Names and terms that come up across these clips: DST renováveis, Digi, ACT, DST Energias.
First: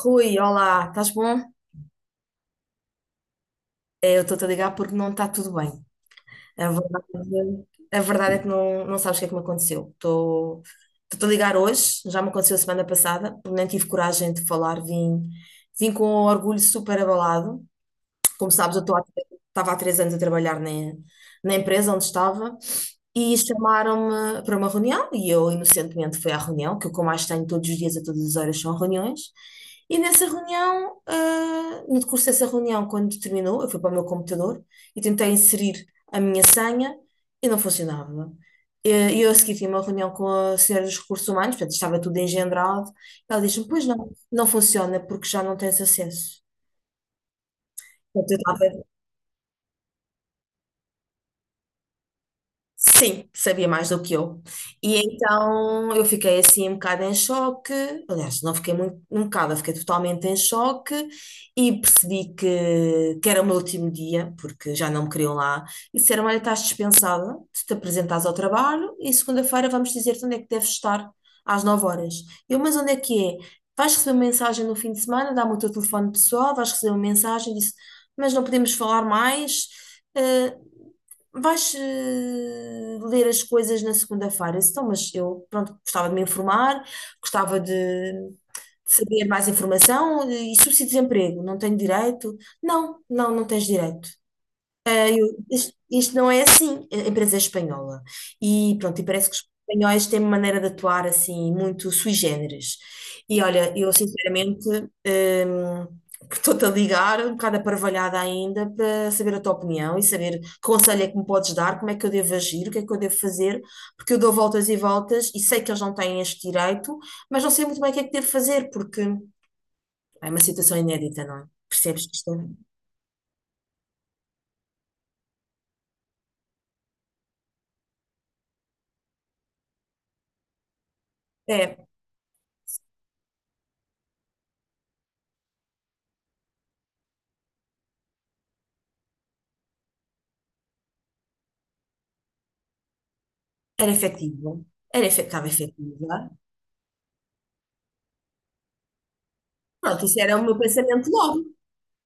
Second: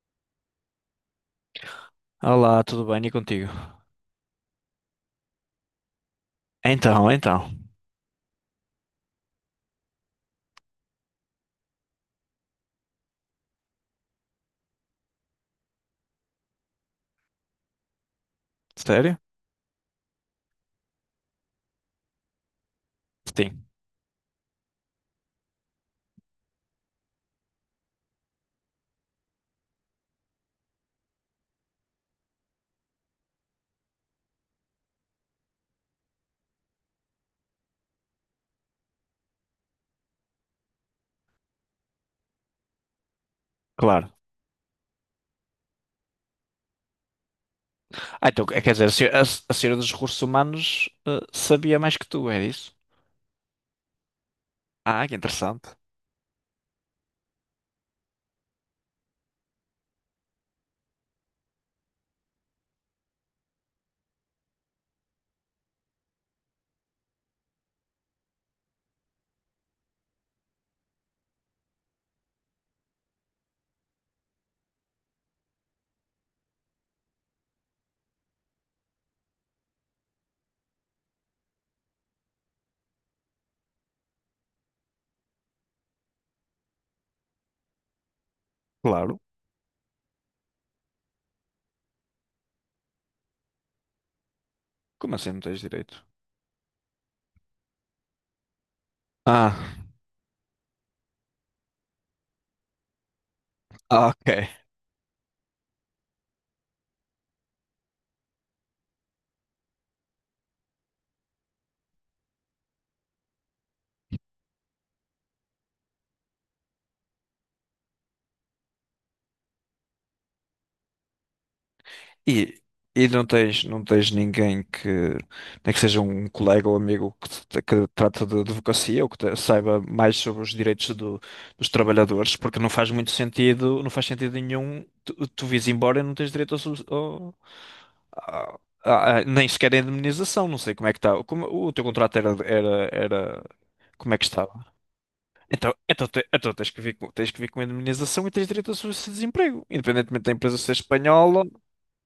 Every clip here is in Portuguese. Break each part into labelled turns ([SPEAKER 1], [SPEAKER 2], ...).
[SPEAKER 1] Rui, olá, estás bom?
[SPEAKER 2] Olá, tudo bem? E contigo?
[SPEAKER 1] É, eu estou-te a ligar porque não está tudo bem. A verdade,
[SPEAKER 2] Então, então.
[SPEAKER 1] a verdade é que não, não sabes o que é que me aconteceu. Estou- Estou-te a ligar hoje, já me aconteceu a semana passada, porque nem tive coragem de falar, vim, vim com o orgulho super abalado. Como sabes, eu estou há-
[SPEAKER 2] Sério?
[SPEAKER 1] estava há 3 anos a trabalhar na, na empresa onde estava, e
[SPEAKER 2] Sim,
[SPEAKER 1] chamaram-me para uma reunião e eu inocentemente fui à reunião, que o que eu mais tenho todos os dias, a todas as horas, são reuniões. E nessa reunião, no decurso dessa reunião, quando terminou, eu fui para o meu computador e tentei inserir a minha senha e não funcionava. E eu a seguir tive uma reunião com a senhora dos recursos humanos, portanto estava tudo engendrado. Ela disse-me, pois não,
[SPEAKER 2] claro.
[SPEAKER 1] não funciona porque já não tens acesso.
[SPEAKER 2] Ah,
[SPEAKER 1] Portanto, eu
[SPEAKER 2] então, quer dizer,
[SPEAKER 1] estava.
[SPEAKER 2] a se- a senhora dos recursos humanos sabia mais que tu, é isso?
[SPEAKER 1] Sim, sabia mais do que eu. E
[SPEAKER 2] Ah, que interessante.
[SPEAKER 1] então eu fiquei assim um bocado em choque. Aliás, não fiquei muito, um bocado, eu fiquei totalmente em choque e percebi que era o meu último dia, porque já não me queriam lá. E disseram: Olha, estás dispensada, tu te apresentares ao trabalho e segunda-feira vamos dizer-te onde é que deves estar às 9 horas. Eu, mas onde é que é? Vais receber uma mensagem no fim de semana, dá-me o teu telefone pessoal, vais receber uma mensagem, disse, mas não podemos falar mais. eh, Vais ler as coisas na segunda-feira. Eu disse, Então, mas eu, pronto, gostava de me informar, gostava de
[SPEAKER 2] Claro.
[SPEAKER 1] saber mais informação, e subsídio de desemprego, não tenho direito? Não, não, não tens direito.
[SPEAKER 2] Como assim não tens
[SPEAKER 1] Isto,
[SPEAKER 2] direito?
[SPEAKER 1] isto não é assim, a empresa é espanhola. E pronto, e parece que os
[SPEAKER 2] Ah,
[SPEAKER 1] espanhóis têm uma maneira de atuar assim, muito sui generis. E olha, eu
[SPEAKER 2] ah, ok.
[SPEAKER 1] sinceramente que estou-te a ligar, um bocado aparvalhada ainda, para saber a tua opinião e saber que conselho é que me podes dar, como é que eu devo agir, o que é que eu devo fazer, porque eu dou voltas e voltas e sei que eles não têm este direito, mas não sei muito bem o que é que devo fazer, porque é uma situação inédita, não é? Percebes que isto
[SPEAKER 2] E, e não tens ninguém nem que seja um colega ou amigo que trata de advocacia ou que saiba mais sobre os direitos
[SPEAKER 1] é?
[SPEAKER 2] dos
[SPEAKER 1] É,
[SPEAKER 2] trabalhadores, porque não faz muito sentido, não faz sentido nenhum tu vires embora e não tens direito ao, sus- ao- à- à- à- nem sequer a indemnização, não sei como é que está. Como, o teu contrato era,
[SPEAKER 1] era
[SPEAKER 2] como é que
[SPEAKER 1] efetivo,
[SPEAKER 2] estava?
[SPEAKER 1] era efe- estava
[SPEAKER 2] Então, então,
[SPEAKER 1] efetiva.
[SPEAKER 2] te- então tens que vir com a indemnização e tens direito a subsídio de desemprego,
[SPEAKER 1] Pronto, isso
[SPEAKER 2] independentemente da
[SPEAKER 1] era o meu
[SPEAKER 2] empresa ser
[SPEAKER 1] pensamento logo.
[SPEAKER 2] espanhola.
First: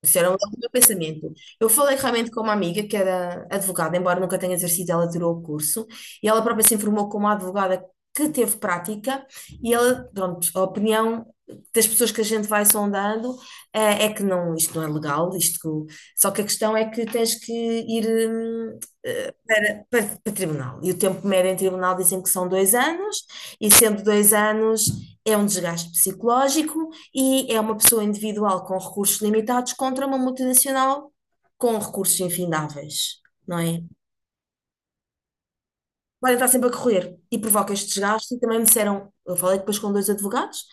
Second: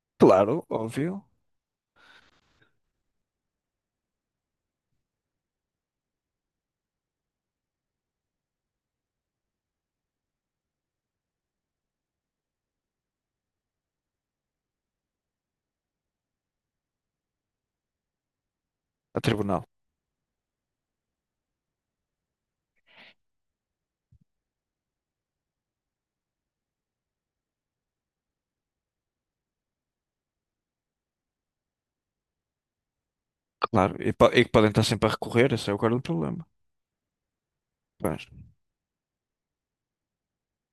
[SPEAKER 1] Isso era logo o
[SPEAKER 2] Claro,
[SPEAKER 1] meu
[SPEAKER 2] óbvio.
[SPEAKER 1] pensamento. Eu falei realmente com uma amiga que era advogada, embora nunca tenha exercido, ela tirou o curso e ela própria se informou como advogada, que teve prática, e ela, pronto, a opinião das pessoas que a gente vai sondando, é que não, isto não é legal, isto que- só que a questão é que tens que ir
[SPEAKER 2] A
[SPEAKER 1] eh,
[SPEAKER 2] tribunal,
[SPEAKER 1] para, para tribunal. E o tempo médio em tribunal dizem que são 2 anos, e sendo 2 anos é um desgaste psicológico e é uma pessoa individual com recursos limitados contra uma multinacional com recursos infindáveis, não é?
[SPEAKER 2] claro. E que podem estar sempre a recorrer, esse é o caro do
[SPEAKER 1] Podem
[SPEAKER 2] problema.
[SPEAKER 1] estar sempre a correr e provoca este
[SPEAKER 2] Pois.
[SPEAKER 1] desgaste. E também me disseram, eu falei depois com 2 advogados,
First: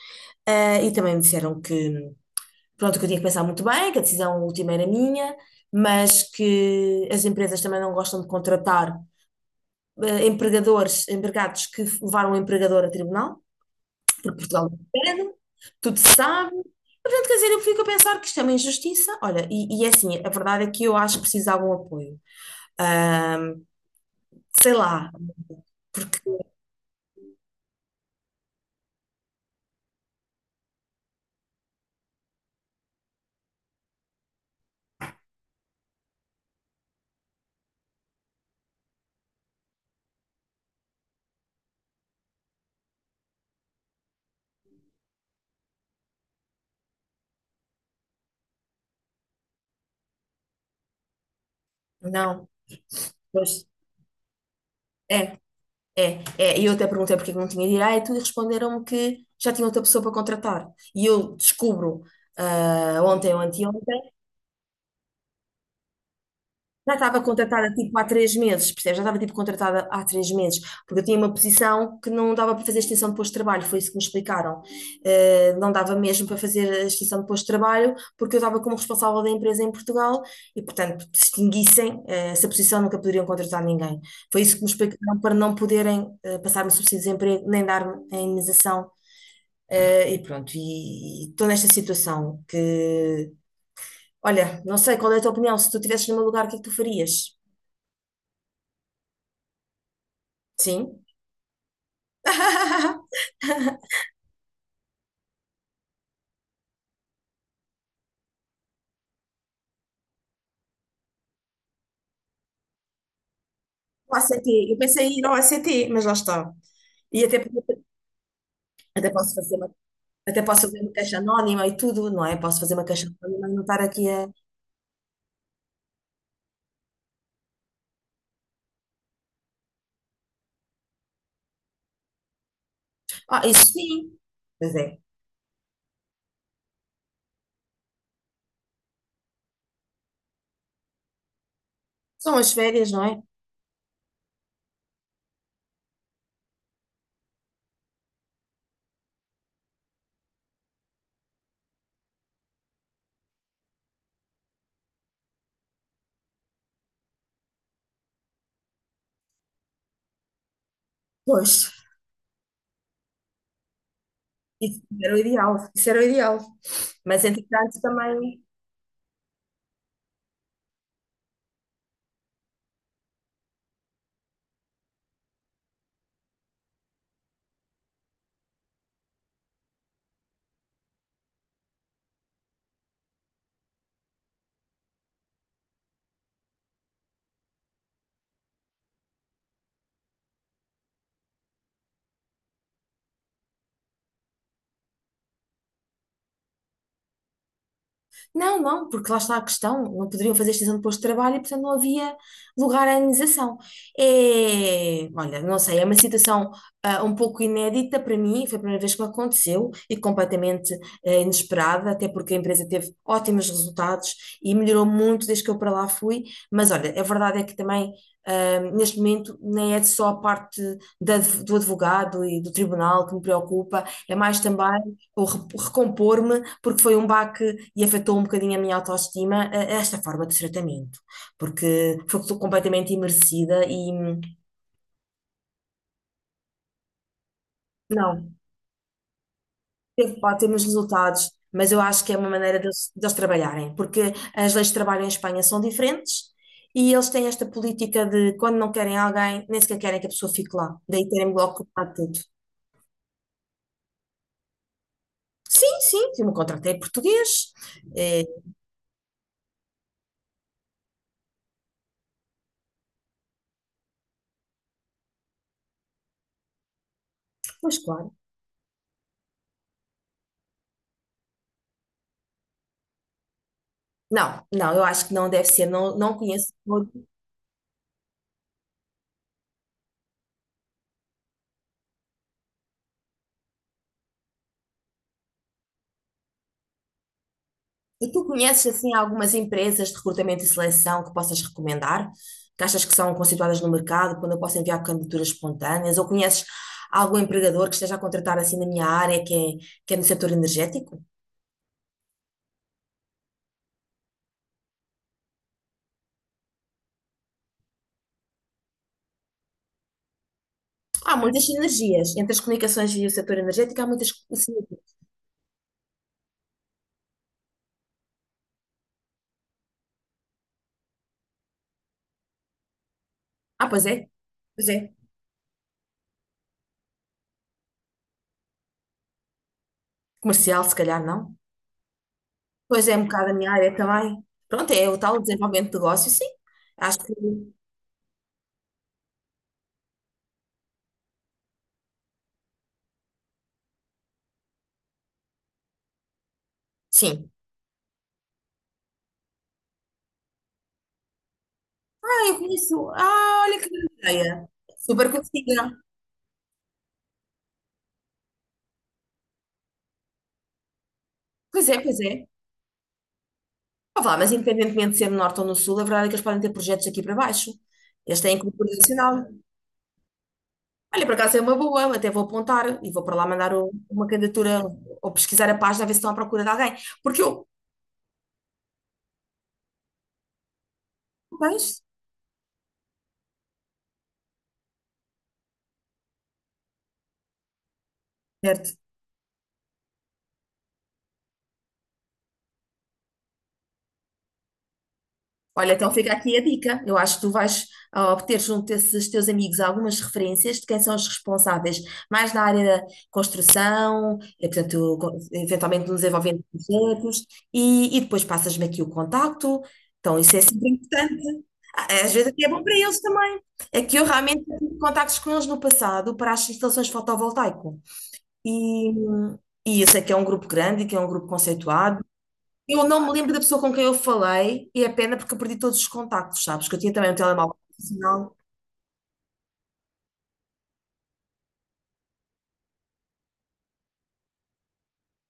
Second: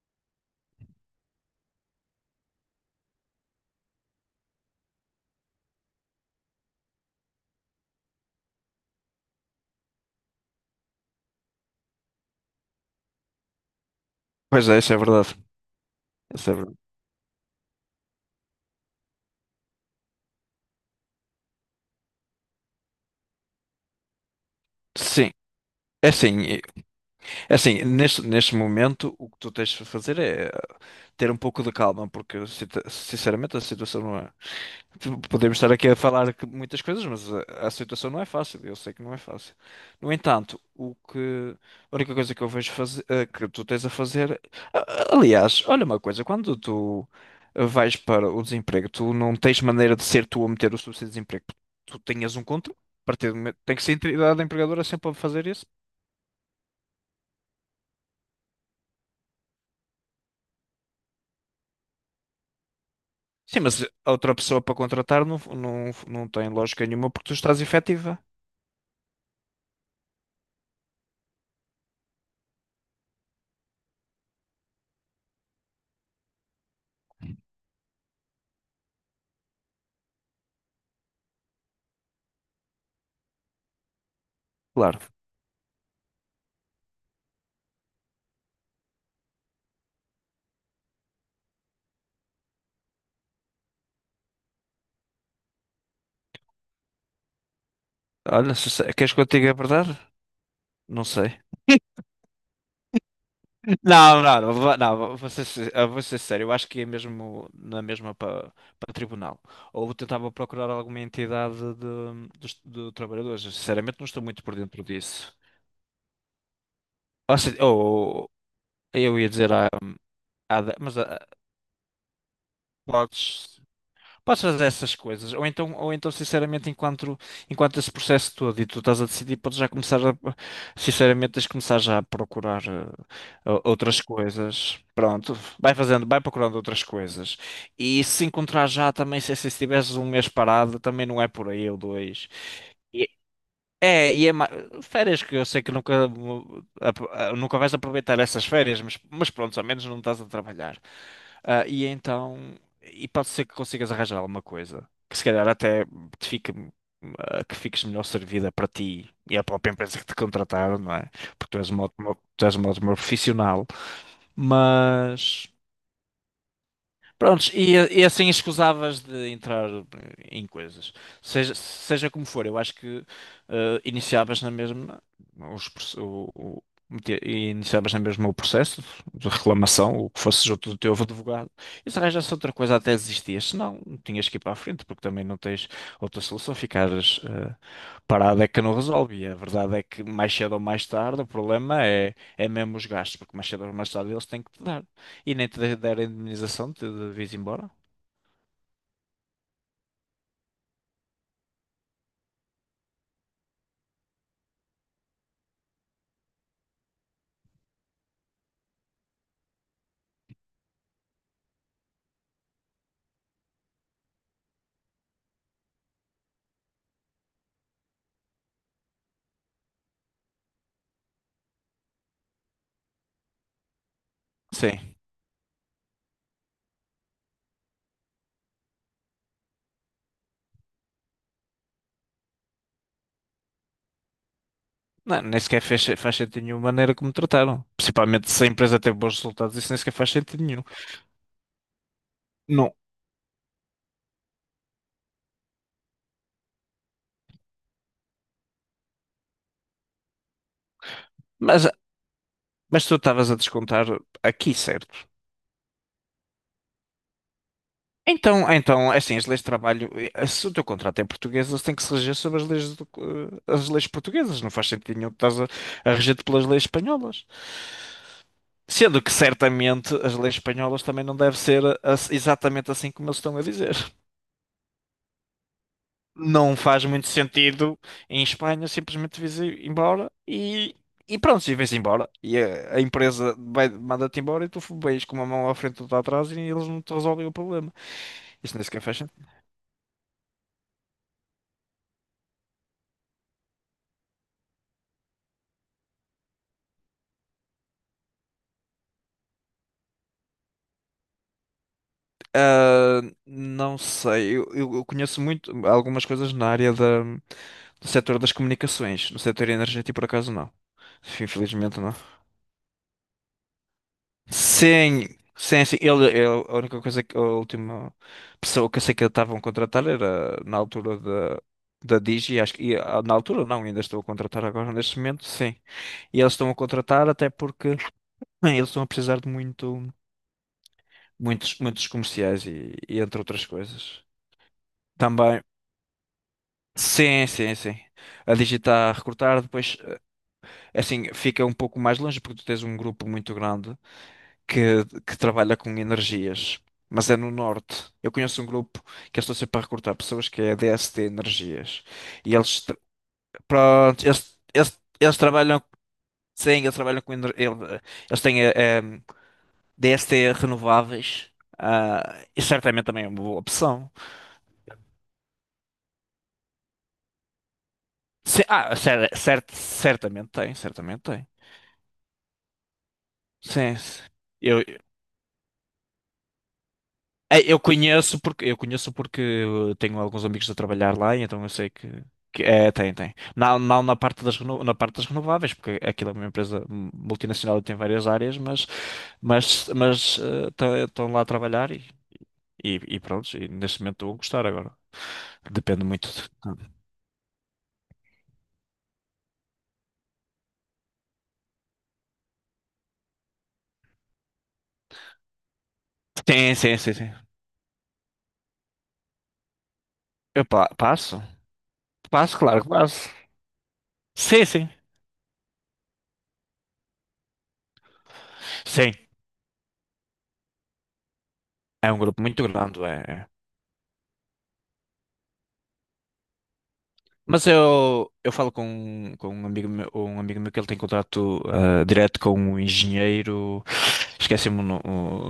[SPEAKER 1] e também me disseram que, pronto, que eu tinha que pensar muito bem, que a decisão última era minha, mas que as empresas também não gostam de contratar empregadores, empregados que levaram o empregador a tribunal, porque
[SPEAKER 2] Pois
[SPEAKER 1] Portugal
[SPEAKER 2] é,
[SPEAKER 1] não
[SPEAKER 2] isso é
[SPEAKER 1] pede,
[SPEAKER 2] verdade.
[SPEAKER 1] tudo se
[SPEAKER 2] Isso
[SPEAKER 1] sabe.
[SPEAKER 2] é verdade.
[SPEAKER 1] Portanto, quer dizer, eu fico a pensar que isto é uma injustiça. Olha, e é assim, a verdade é que eu acho que precisa de algum apoio. Ahm, sei lá,
[SPEAKER 2] Sim. É
[SPEAKER 1] porque
[SPEAKER 2] assim, e- é assim, neste momento o que tu tens de fazer é ter um pouco de calma, porque sinceramente a situação... Podemos estar aqui a falar muitas coisas, mas a situação não é fácil. Eu sei que não é fácil. No entanto, a única coisa que eu vejo fazer, que tu tens a fazer. a- Aliás, olha uma coisa: quando tu vais para o desemprego, tu não tens maneira de ser tu a meter o subsídio de desemprego. Tu tenhas um
[SPEAKER 1] não,
[SPEAKER 2] contrato. A partir do momento-
[SPEAKER 1] pois
[SPEAKER 2] Tem que ser a entidade empregadora sempre a
[SPEAKER 1] é,
[SPEAKER 2] fazer isso.
[SPEAKER 1] é, é. E eu até perguntei porque é que não tinha direito e responderam-me que já tinha outra pessoa para contratar. E eu descubro ontem ou
[SPEAKER 2] Sim,
[SPEAKER 1] anteontem.
[SPEAKER 2] mas a outra pessoa para contratar não tem lógica
[SPEAKER 1] Já
[SPEAKER 2] nenhuma
[SPEAKER 1] estava
[SPEAKER 2] porque tu estás
[SPEAKER 1] contratada tipo há
[SPEAKER 2] efetiva.
[SPEAKER 1] 3 meses, percebes? Já estava tipo contratada há 3 meses, porque eu tinha uma posição que não dava para fazer extensão de posto de trabalho, foi isso que me explicaram. Não dava mesmo para fazer a extensão de posto de trabalho, porque eu estava como responsável da empresa em Portugal e, portanto, se extinguissem, essa posição nunca poderiam contratar ninguém. Foi isso que me
[SPEAKER 2] Claro.
[SPEAKER 1] explicaram, para não poderem passar-me subsídio de desemprego, nem dar-me a indenização. E pronto, e estou nesta situação que, olha, não sei qual é a tua opinião, se tu estivesses no meu lugar, o que é que tu farias?
[SPEAKER 2] Olha, queres que eu te diga a verdade?
[SPEAKER 1] Sim.
[SPEAKER 2] Não sei. Não, não, não, não, eu vou ser sério, eu acho que é mesmo na mesma para tribunal. Ou tentava procurar alguma entidade de, dos de trabalhadores. Sinceramente, não
[SPEAKER 1] O
[SPEAKER 2] estou muito
[SPEAKER 1] ACT,
[SPEAKER 2] por
[SPEAKER 1] eu
[SPEAKER 2] dentro
[SPEAKER 1] pensei em ir
[SPEAKER 2] disso.
[SPEAKER 1] ao ACT, mas lá está. E até,
[SPEAKER 2] Ou, se- ou-
[SPEAKER 1] até
[SPEAKER 2] eu ia
[SPEAKER 1] posso
[SPEAKER 2] dizer,
[SPEAKER 1] fazer uma,
[SPEAKER 2] ah,
[SPEAKER 1] até posso fazer uma
[SPEAKER 2] mas
[SPEAKER 1] caixa
[SPEAKER 2] ah,
[SPEAKER 1] anónima e tudo, não é? Posso fazer uma caixa anónima
[SPEAKER 2] podes.
[SPEAKER 1] e não estar aqui a.
[SPEAKER 2] Podes fazer essas coisas, ou então sinceramente, enquanto esse processo todo e tu estás a decidir, podes já começar sinceramente, tens de começar já a procurar
[SPEAKER 1] Ah, isso
[SPEAKER 2] outras
[SPEAKER 1] sim. Pois
[SPEAKER 2] coisas.
[SPEAKER 1] é.
[SPEAKER 2] Pronto, vai fazendo, vai procurando outras coisas. E se encontrar já também, se estiveres um mês parado, também não é por aí ou dois.
[SPEAKER 1] São as férias, não é?
[SPEAKER 2] É, e férias que eu sei que nunca vais aproveitar essas férias, mas pronto, ao menos não estás a trabalhar. Ah, e então, e pode ser que consigas arranjar alguma coisa, que se calhar até te fique, ah, que fiques melhor servida para ti e a própria empresa que te contrataram, não é? Porque tu és
[SPEAKER 1] Pois.
[SPEAKER 2] uma ótima, tu és uma ótima profissional,
[SPEAKER 1] Isso era o
[SPEAKER 2] mas.
[SPEAKER 1] ideal. Isso era o ideal. Mas
[SPEAKER 2] Prontos, e,
[SPEAKER 1] entretanto
[SPEAKER 2] e assim
[SPEAKER 1] também.
[SPEAKER 2] escusavas de entrar em coisas. Seja como for, eu acho que iniciavas na mesma os, proce- o- metia- e iniciavas na mesma o processo de reclamação, o que fosse junto do teu advogado, e se arranjasse outra coisa até desistias, senão tinhas que ir para a frente, porque também não tens outra solução, ficares parado é que não resolve. E a verdade é que mais cedo ou mais tarde o problema é mesmo os gastos, porque mais cedo ou mais tarde eles têm que te dar. E nem te der a indemnização, te devias ir embora.
[SPEAKER 1] Não, não, porque lá está a questão, não poderiam fazer extensão de posto de trabalho e, portanto, não havia lugar à indenização. É, olha, não sei, é uma situação um pouco inédita para mim, foi a primeira vez que me aconteceu e completamente inesperada, até porque a empresa teve ótimos resultados e melhorou muito desde que eu para lá fui, mas olha, a verdade é que também. Neste momento, nem é só a parte da- do advogado e do tribunal que me preocupa, é mais também
[SPEAKER 2] Sim.
[SPEAKER 1] ou re- recompor-me, porque foi um baque e afetou um bocadinho a minha autoestima, esta forma de tratamento, porque foi que completamente imersida e
[SPEAKER 2] Não, nem sequer faz sentido nenhuma maneira como trataram. Principalmente
[SPEAKER 1] não,
[SPEAKER 2] se a empresa teve bons resultados, isso nem sequer faz
[SPEAKER 1] teve, pode
[SPEAKER 2] sentido
[SPEAKER 1] ter uns
[SPEAKER 2] nenhum.
[SPEAKER 1] resultados, mas eu acho que é uma maneira
[SPEAKER 2] Não.
[SPEAKER 1] deles, deles trabalharem, porque as leis de trabalho em Espanha são diferentes e eles têm esta política de quando não querem alguém, nem sequer querem que a pessoa fique lá, daí terem-me logo
[SPEAKER 2] Mas
[SPEAKER 1] cortado tudo.
[SPEAKER 2] mas tu estavas a descontar aqui, certo?
[SPEAKER 1] Sim, sim, eu me contratei português, eh,
[SPEAKER 2] Então, é assim, as leis de trabalho, se o teu contrato é português, eles têm que se reger sobre as leis, as leis portuguesas. Não faz sentido nenhum que estás a reger-te pelas leis espanholas.
[SPEAKER 1] pois claro.
[SPEAKER 2] Sendo que certamente as leis espanholas também não devem ser exatamente assim como eles estão a dizer.
[SPEAKER 1] Não, não, eu acho que não deve ser, não, não conheço.
[SPEAKER 2] Não faz muito sentido em Espanha simplesmente vires embora e, pronto, e vais embora. E a empresa manda-te embora e tu vais com uma mão à frente e outra atrás e eles não te resolvem o problema.
[SPEAKER 1] E tu
[SPEAKER 2] Isso nem
[SPEAKER 1] conheces
[SPEAKER 2] sequer
[SPEAKER 1] assim
[SPEAKER 2] faz sentido.
[SPEAKER 1] algumas empresas de recrutamento e seleção que possas recomendar? Que achas que são constituídas no mercado, quando eu posso enviar candidaturas espontâneas? Ou conheces algum empregador que esteja a contratar assim na minha área, que é no setor energético?
[SPEAKER 2] Ah, não sei, eu conheço muito algumas coisas na área do setor das comunicações, no setor energético por acaso não.
[SPEAKER 1] Há muitas
[SPEAKER 2] Infelizmente não.
[SPEAKER 1] sinergias entre as comunicações e o setor energético, há muitas sinergias.
[SPEAKER 2] Sim, sim, sim. A única coisa que a última pessoa que eu sei que estavam a contratar era na altura da Digi, acho que na altura não,
[SPEAKER 1] Ah,
[SPEAKER 2] ainda
[SPEAKER 1] pois
[SPEAKER 2] estou a
[SPEAKER 1] é,
[SPEAKER 2] contratar
[SPEAKER 1] pois
[SPEAKER 2] agora
[SPEAKER 1] é.
[SPEAKER 2] neste momento, sim. E eles estão a contratar até porque bem, eles estão a precisar de
[SPEAKER 1] Comercial, se calhar não.
[SPEAKER 2] muitos, muitos comerciais e,
[SPEAKER 1] Pois é,
[SPEAKER 2] e
[SPEAKER 1] um
[SPEAKER 2] entre
[SPEAKER 1] bocado a
[SPEAKER 2] outras
[SPEAKER 1] minha área
[SPEAKER 2] coisas.
[SPEAKER 1] também. Pronto, é o tal
[SPEAKER 2] Também,
[SPEAKER 1] desenvolvimento de negócio, sim. Acho que
[SPEAKER 2] sim, sim, sim. A Digi está a recrutar, depois assim fica um pouco mais longe porque tu tens um grupo muito grande, que trabalha com energias, mas é
[SPEAKER 1] sim.
[SPEAKER 2] no norte. Eu conheço um grupo que eu estou sempre a recrutar pessoas que é DST Energias.
[SPEAKER 1] Ah,
[SPEAKER 2] E
[SPEAKER 1] eu
[SPEAKER 2] eles,
[SPEAKER 1] conheço. Ah, olha que grande
[SPEAKER 2] pronto, eles,
[SPEAKER 1] ideia.
[SPEAKER 2] eles,
[SPEAKER 1] Super
[SPEAKER 2] eles trabalham,
[SPEAKER 1] conhecida.
[SPEAKER 2] sim, eles trabalham com eles têm DST renováveis.
[SPEAKER 1] Pois é, pois é.
[SPEAKER 2] Ah, e certamente também é uma boa opção.
[SPEAKER 1] Ah, vá, mas independentemente de ser no norte ou no sul, a verdade é que eles podem ter projetos aqui para baixo. Eles têm
[SPEAKER 2] Sim,
[SPEAKER 1] cobertura
[SPEAKER 2] ah,
[SPEAKER 1] nacional.
[SPEAKER 2] certamente tem, certamente
[SPEAKER 1] Olha, por
[SPEAKER 2] tem.
[SPEAKER 1] acaso é uma boa, até vou apontar e vou para lá mandar o-
[SPEAKER 2] Sim,
[SPEAKER 1] uma candidatura
[SPEAKER 2] sim.
[SPEAKER 1] ou pesquisar a página a ver se estão à procura de alguém. Porque
[SPEAKER 2] É,
[SPEAKER 1] eu.
[SPEAKER 2] eu conheço porque tenho alguns amigos a trabalhar lá, e então eu
[SPEAKER 1] Pois,
[SPEAKER 2] sei que, é, tem, tem. Não, não na parte na parte das renováveis, porque aquilo é uma empresa multinacional e tem várias áreas, mas
[SPEAKER 1] certo.
[SPEAKER 2] mas tá, estão lá a trabalhar e pronto, e neste momento estou a gostar agora.
[SPEAKER 1] Olha,
[SPEAKER 2] Depende
[SPEAKER 1] então
[SPEAKER 2] muito
[SPEAKER 1] fica aqui a
[SPEAKER 2] de.
[SPEAKER 1] dica. Eu acho que tu vais obter junto desses teus amigos algumas referências de quem são os responsáveis mais na área da construção, portanto, co- eventualmente no desenvolvimento
[SPEAKER 2] Sim,
[SPEAKER 1] de
[SPEAKER 2] sim, sim, sim,
[SPEAKER 1] projetos, e depois passas-me aqui o contacto. Então, isso é
[SPEAKER 2] Eu
[SPEAKER 1] sempre importante.
[SPEAKER 2] passo.
[SPEAKER 1] Ah, às vezes
[SPEAKER 2] Passo,
[SPEAKER 1] aqui é bom
[SPEAKER 2] claro que
[SPEAKER 1] para eles
[SPEAKER 2] passo.
[SPEAKER 1] também. É que eu realmente
[SPEAKER 2] Sim, sim.
[SPEAKER 1] tive contactos com eles no passado para as instalações fotovoltaico. E,
[SPEAKER 2] Sim,
[SPEAKER 1] e eu sei que é um grupo grande, que é um grupo
[SPEAKER 2] é um
[SPEAKER 1] conceituado,
[SPEAKER 2] grupo muito grande,
[SPEAKER 1] eu não
[SPEAKER 2] é.
[SPEAKER 1] me
[SPEAKER 2] É.
[SPEAKER 1] lembro da pessoa com quem eu falei e é pena porque eu perdi todos os contactos, sabes? Que eu tinha também um
[SPEAKER 2] Mas
[SPEAKER 1] telemóvel
[SPEAKER 2] eu
[SPEAKER 1] profissional.
[SPEAKER 2] falo com um amigo meu que ele tem contato direto com um engenheiro, esqueci-me o, no-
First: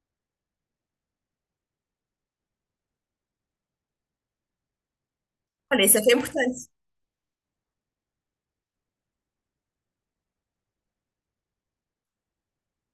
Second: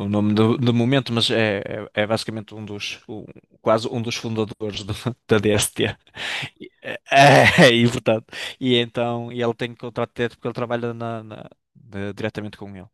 [SPEAKER 2] o nome do momento, mas é basicamente quase um dos fundadores da
[SPEAKER 1] Olha,
[SPEAKER 2] DST.
[SPEAKER 1] isso é que é importante.
[SPEAKER 2] É, e, portanto, e então, e ele tem contrato direto porque ele trabalha na, diretamente com ele.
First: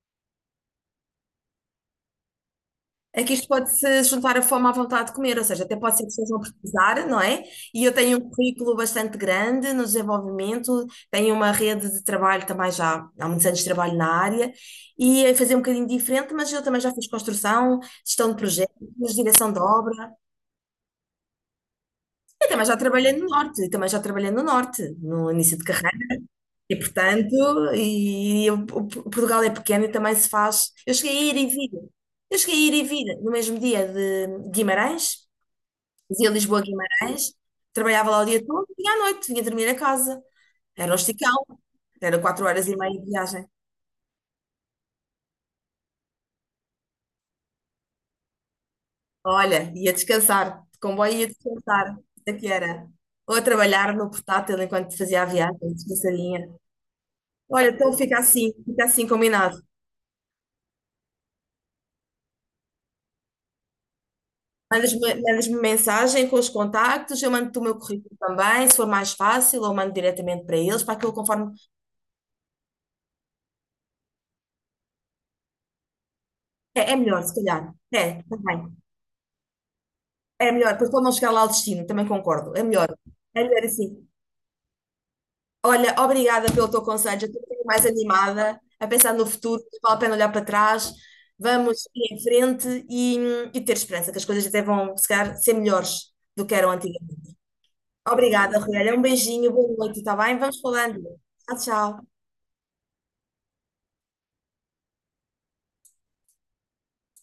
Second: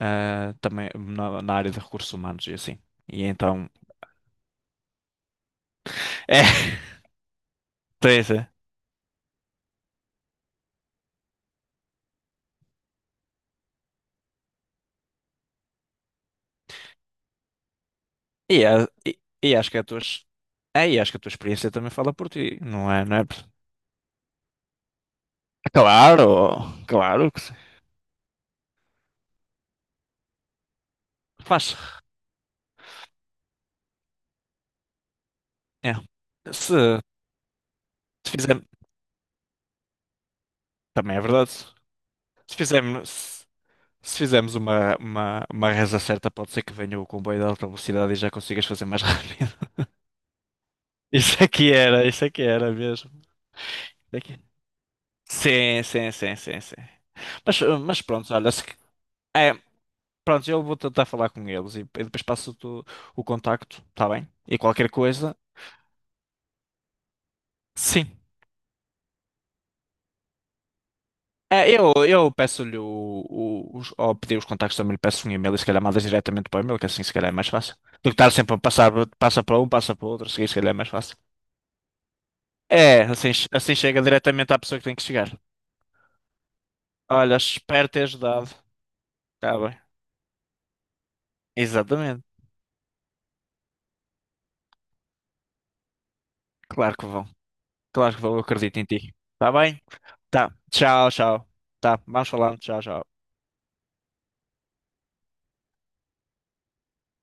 [SPEAKER 2] Ah, também na, área de recursos humanos e assim. E
[SPEAKER 1] É que isto
[SPEAKER 2] então,
[SPEAKER 1] pode-se juntar a fome à vontade de comer, ou seja, até pode ser que estejam a
[SPEAKER 2] é,
[SPEAKER 1] precisar, não é? E eu tenho um
[SPEAKER 2] tem.
[SPEAKER 1] currículo bastante grande no desenvolvimento, tenho uma rede de trabalho também já há muitos anos de trabalho na área, e é fazer um bocadinho diferente, mas eu também já fiz construção, gestão de
[SPEAKER 2] E, a-
[SPEAKER 1] projetos,
[SPEAKER 2] e,
[SPEAKER 1] direção
[SPEAKER 2] e
[SPEAKER 1] de obra,
[SPEAKER 2] acho que a tua experiência também fala por
[SPEAKER 1] e
[SPEAKER 2] ti,
[SPEAKER 1] também já
[SPEAKER 2] não é?
[SPEAKER 1] trabalhei
[SPEAKER 2] Não é?
[SPEAKER 1] no norte, e também já trabalhei no norte, no início de carreira.
[SPEAKER 2] Claro,
[SPEAKER 1] E
[SPEAKER 2] claro
[SPEAKER 1] portanto,
[SPEAKER 2] que sim.
[SPEAKER 1] eu- o P- Portugal é pequeno e também se faz. Eu cheguei a ir e vir.
[SPEAKER 2] Faz.
[SPEAKER 1] Eu cheguei a ir e vir no mesmo dia de Guimarães,
[SPEAKER 2] É.
[SPEAKER 1] fazia Lisboa a
[SPEAKER 2] Se,
[SPEAKER 1] Guimarães, trabalhava lá o
[SPEAKER 2] se
[SPEAKER 1] dia
[SPEAKER 2] fizermos,
[SPEAKER 1] todo e à noite vinha dormir a casa. Era um
[SPEAKER 2] também é
[SPEAKER 1] esticão,
[SPEAKER 2] verdade.
[SPEAKER 1] era quatro
[SPEAKER 2] Se
[SPEAKER 1] horas e meia de
[SPEAKER 2] fizermos, se,
[SPEAKER 1] viagem.
[SPEAKER 2] se fizermos uma reza certa, pode ser que venha o comboio de alta velocidade e já consigas fazer mais rápido.
[SPEAKER 1] Olha, ia descansar, de comboio ia descansar. Isso
[SPEAKER 2] Isso
[SPEAKER 1] é
[SPEAKER 2] aqui
[SPEAKER 1] que
[SPEAKER 2] era
[SPEAKER 1] era.
[SPEAKER 2] mesmo.
[SPEAKER 1] Ou a trabalhar no
[SPEAKER 2] Isso aqui-
[SPEAKER 1] portátil enquanto fazia a viagem,
[SPEAKER 2] Sim, sim, sim,
[SPEAKER 1] descansadinha.
[SPEAKER 2] sim, sim. Mas,
[SPEAKER 1] Olha, então
[SPEAKER 2] mas, pronto, olha, se,
[SPEAKER 1] fica assim combinado.
[SPEAKER 2] pronto, eu vou tentar falar com eles e depois passo-te o contacto, está bem? E qualquer
[SPEAKER 1] Mandas-me
[SPEAKER 2] coisa,
[SPEAKER 1] mandas-me mensagem com os contactos, eu mando-te o meu
[SPEAKER 2] sim.
[SPEAKER 1] currículo também, se for mais fácil, ou mando diretamente para eles, para aquilo conforme.
[SPEAKER 2] É, eu peço-lhe ao pedir os contactos também lhe peço um e-mail e se calhar mandas diretamente para o e-mail,
[SPEAKER 1] É,
[SPEAKER 2] que
[SPEAKER 1] é
[SPEAKER 2] assim se
[SPEAKER 1] melhor,
[SPEAKER 2] calhar é
[SPEAKER 1] se
[SPEAKER 2] mais
[SPEAKER 1] calhar.
[SPEAKER 2] fácil. Do que
[SPEAKER 1] É,
[SPEAKER 2] estar sempre a
[SPEAKER 1] também.
[SPEAKER 2] passar, passa para um, passa para o outro, assim
[SPEAKER 1] É
[SPEAKER 2] se calhar
[SPEAKER 1] melhor,
[SPEAKER 2] é mais
[SPEAKER 1] depois pode não
[SPEAKER 2] fácil.
[SPEAKER 1] chegar lá ao destino, também concordo. É melhor.
[SPEAKER 2] É, assim,
[SPEAKER 1] É melhor
[SPEAKER 2] assim chega
[SPEAKER 1] assim.
[SPEAKER 2] diretamente à pessoa que tem que chegar.
[SPEAKER 1] Olha, obrigada pelo teu conselho, eu
[SPEAKER 2] Olha,
[SPEAKER 1] estou um bocadinho mais
[SPEAKER 2] espero ter ajudado.
[SPEAKER 1] animada, a pensar no
[SPEAKER 2] Está
[SPEAKER 1] futuro,
[SPEAKER 2] bem.
[SPEAKER 1] vale a pena olhar para trás, vamos ir em
[SPEAKER 2] Exatamente.
[SPEAKER 1] frente e ter esperança, que as coisas até vão, se calhar, ser melhores do que eram
[SPEAKER 2] Claro que vão.
[SPEAKER 1] antigamente.
[SPEAKER 2] Claro que vão, eu
[SPEAKER 1] Obrigada,
[SPEAKER 2] acredito em
[SPEAKER 1] Ruel. Um
[SPEAKER 2] ti.
[SPEAKER 1] beijinho,
[SPEAKER 2] Está
[SPEAKER 1] boa
[SPEAKER 2] bem?
[SPEAKER 1] noite, está bem?
[SPEAKER 2] Tá.
[SPEAKER 1] Vamos falando.
[SPEAKER 2] Tchau, tchau.
[SPEAKER 1] Tchau,
[SPEAKER 2] Tá,
[SPEAKER 1] tchau.
[SPEAKER 2] vamos falando. Tchau, tchau.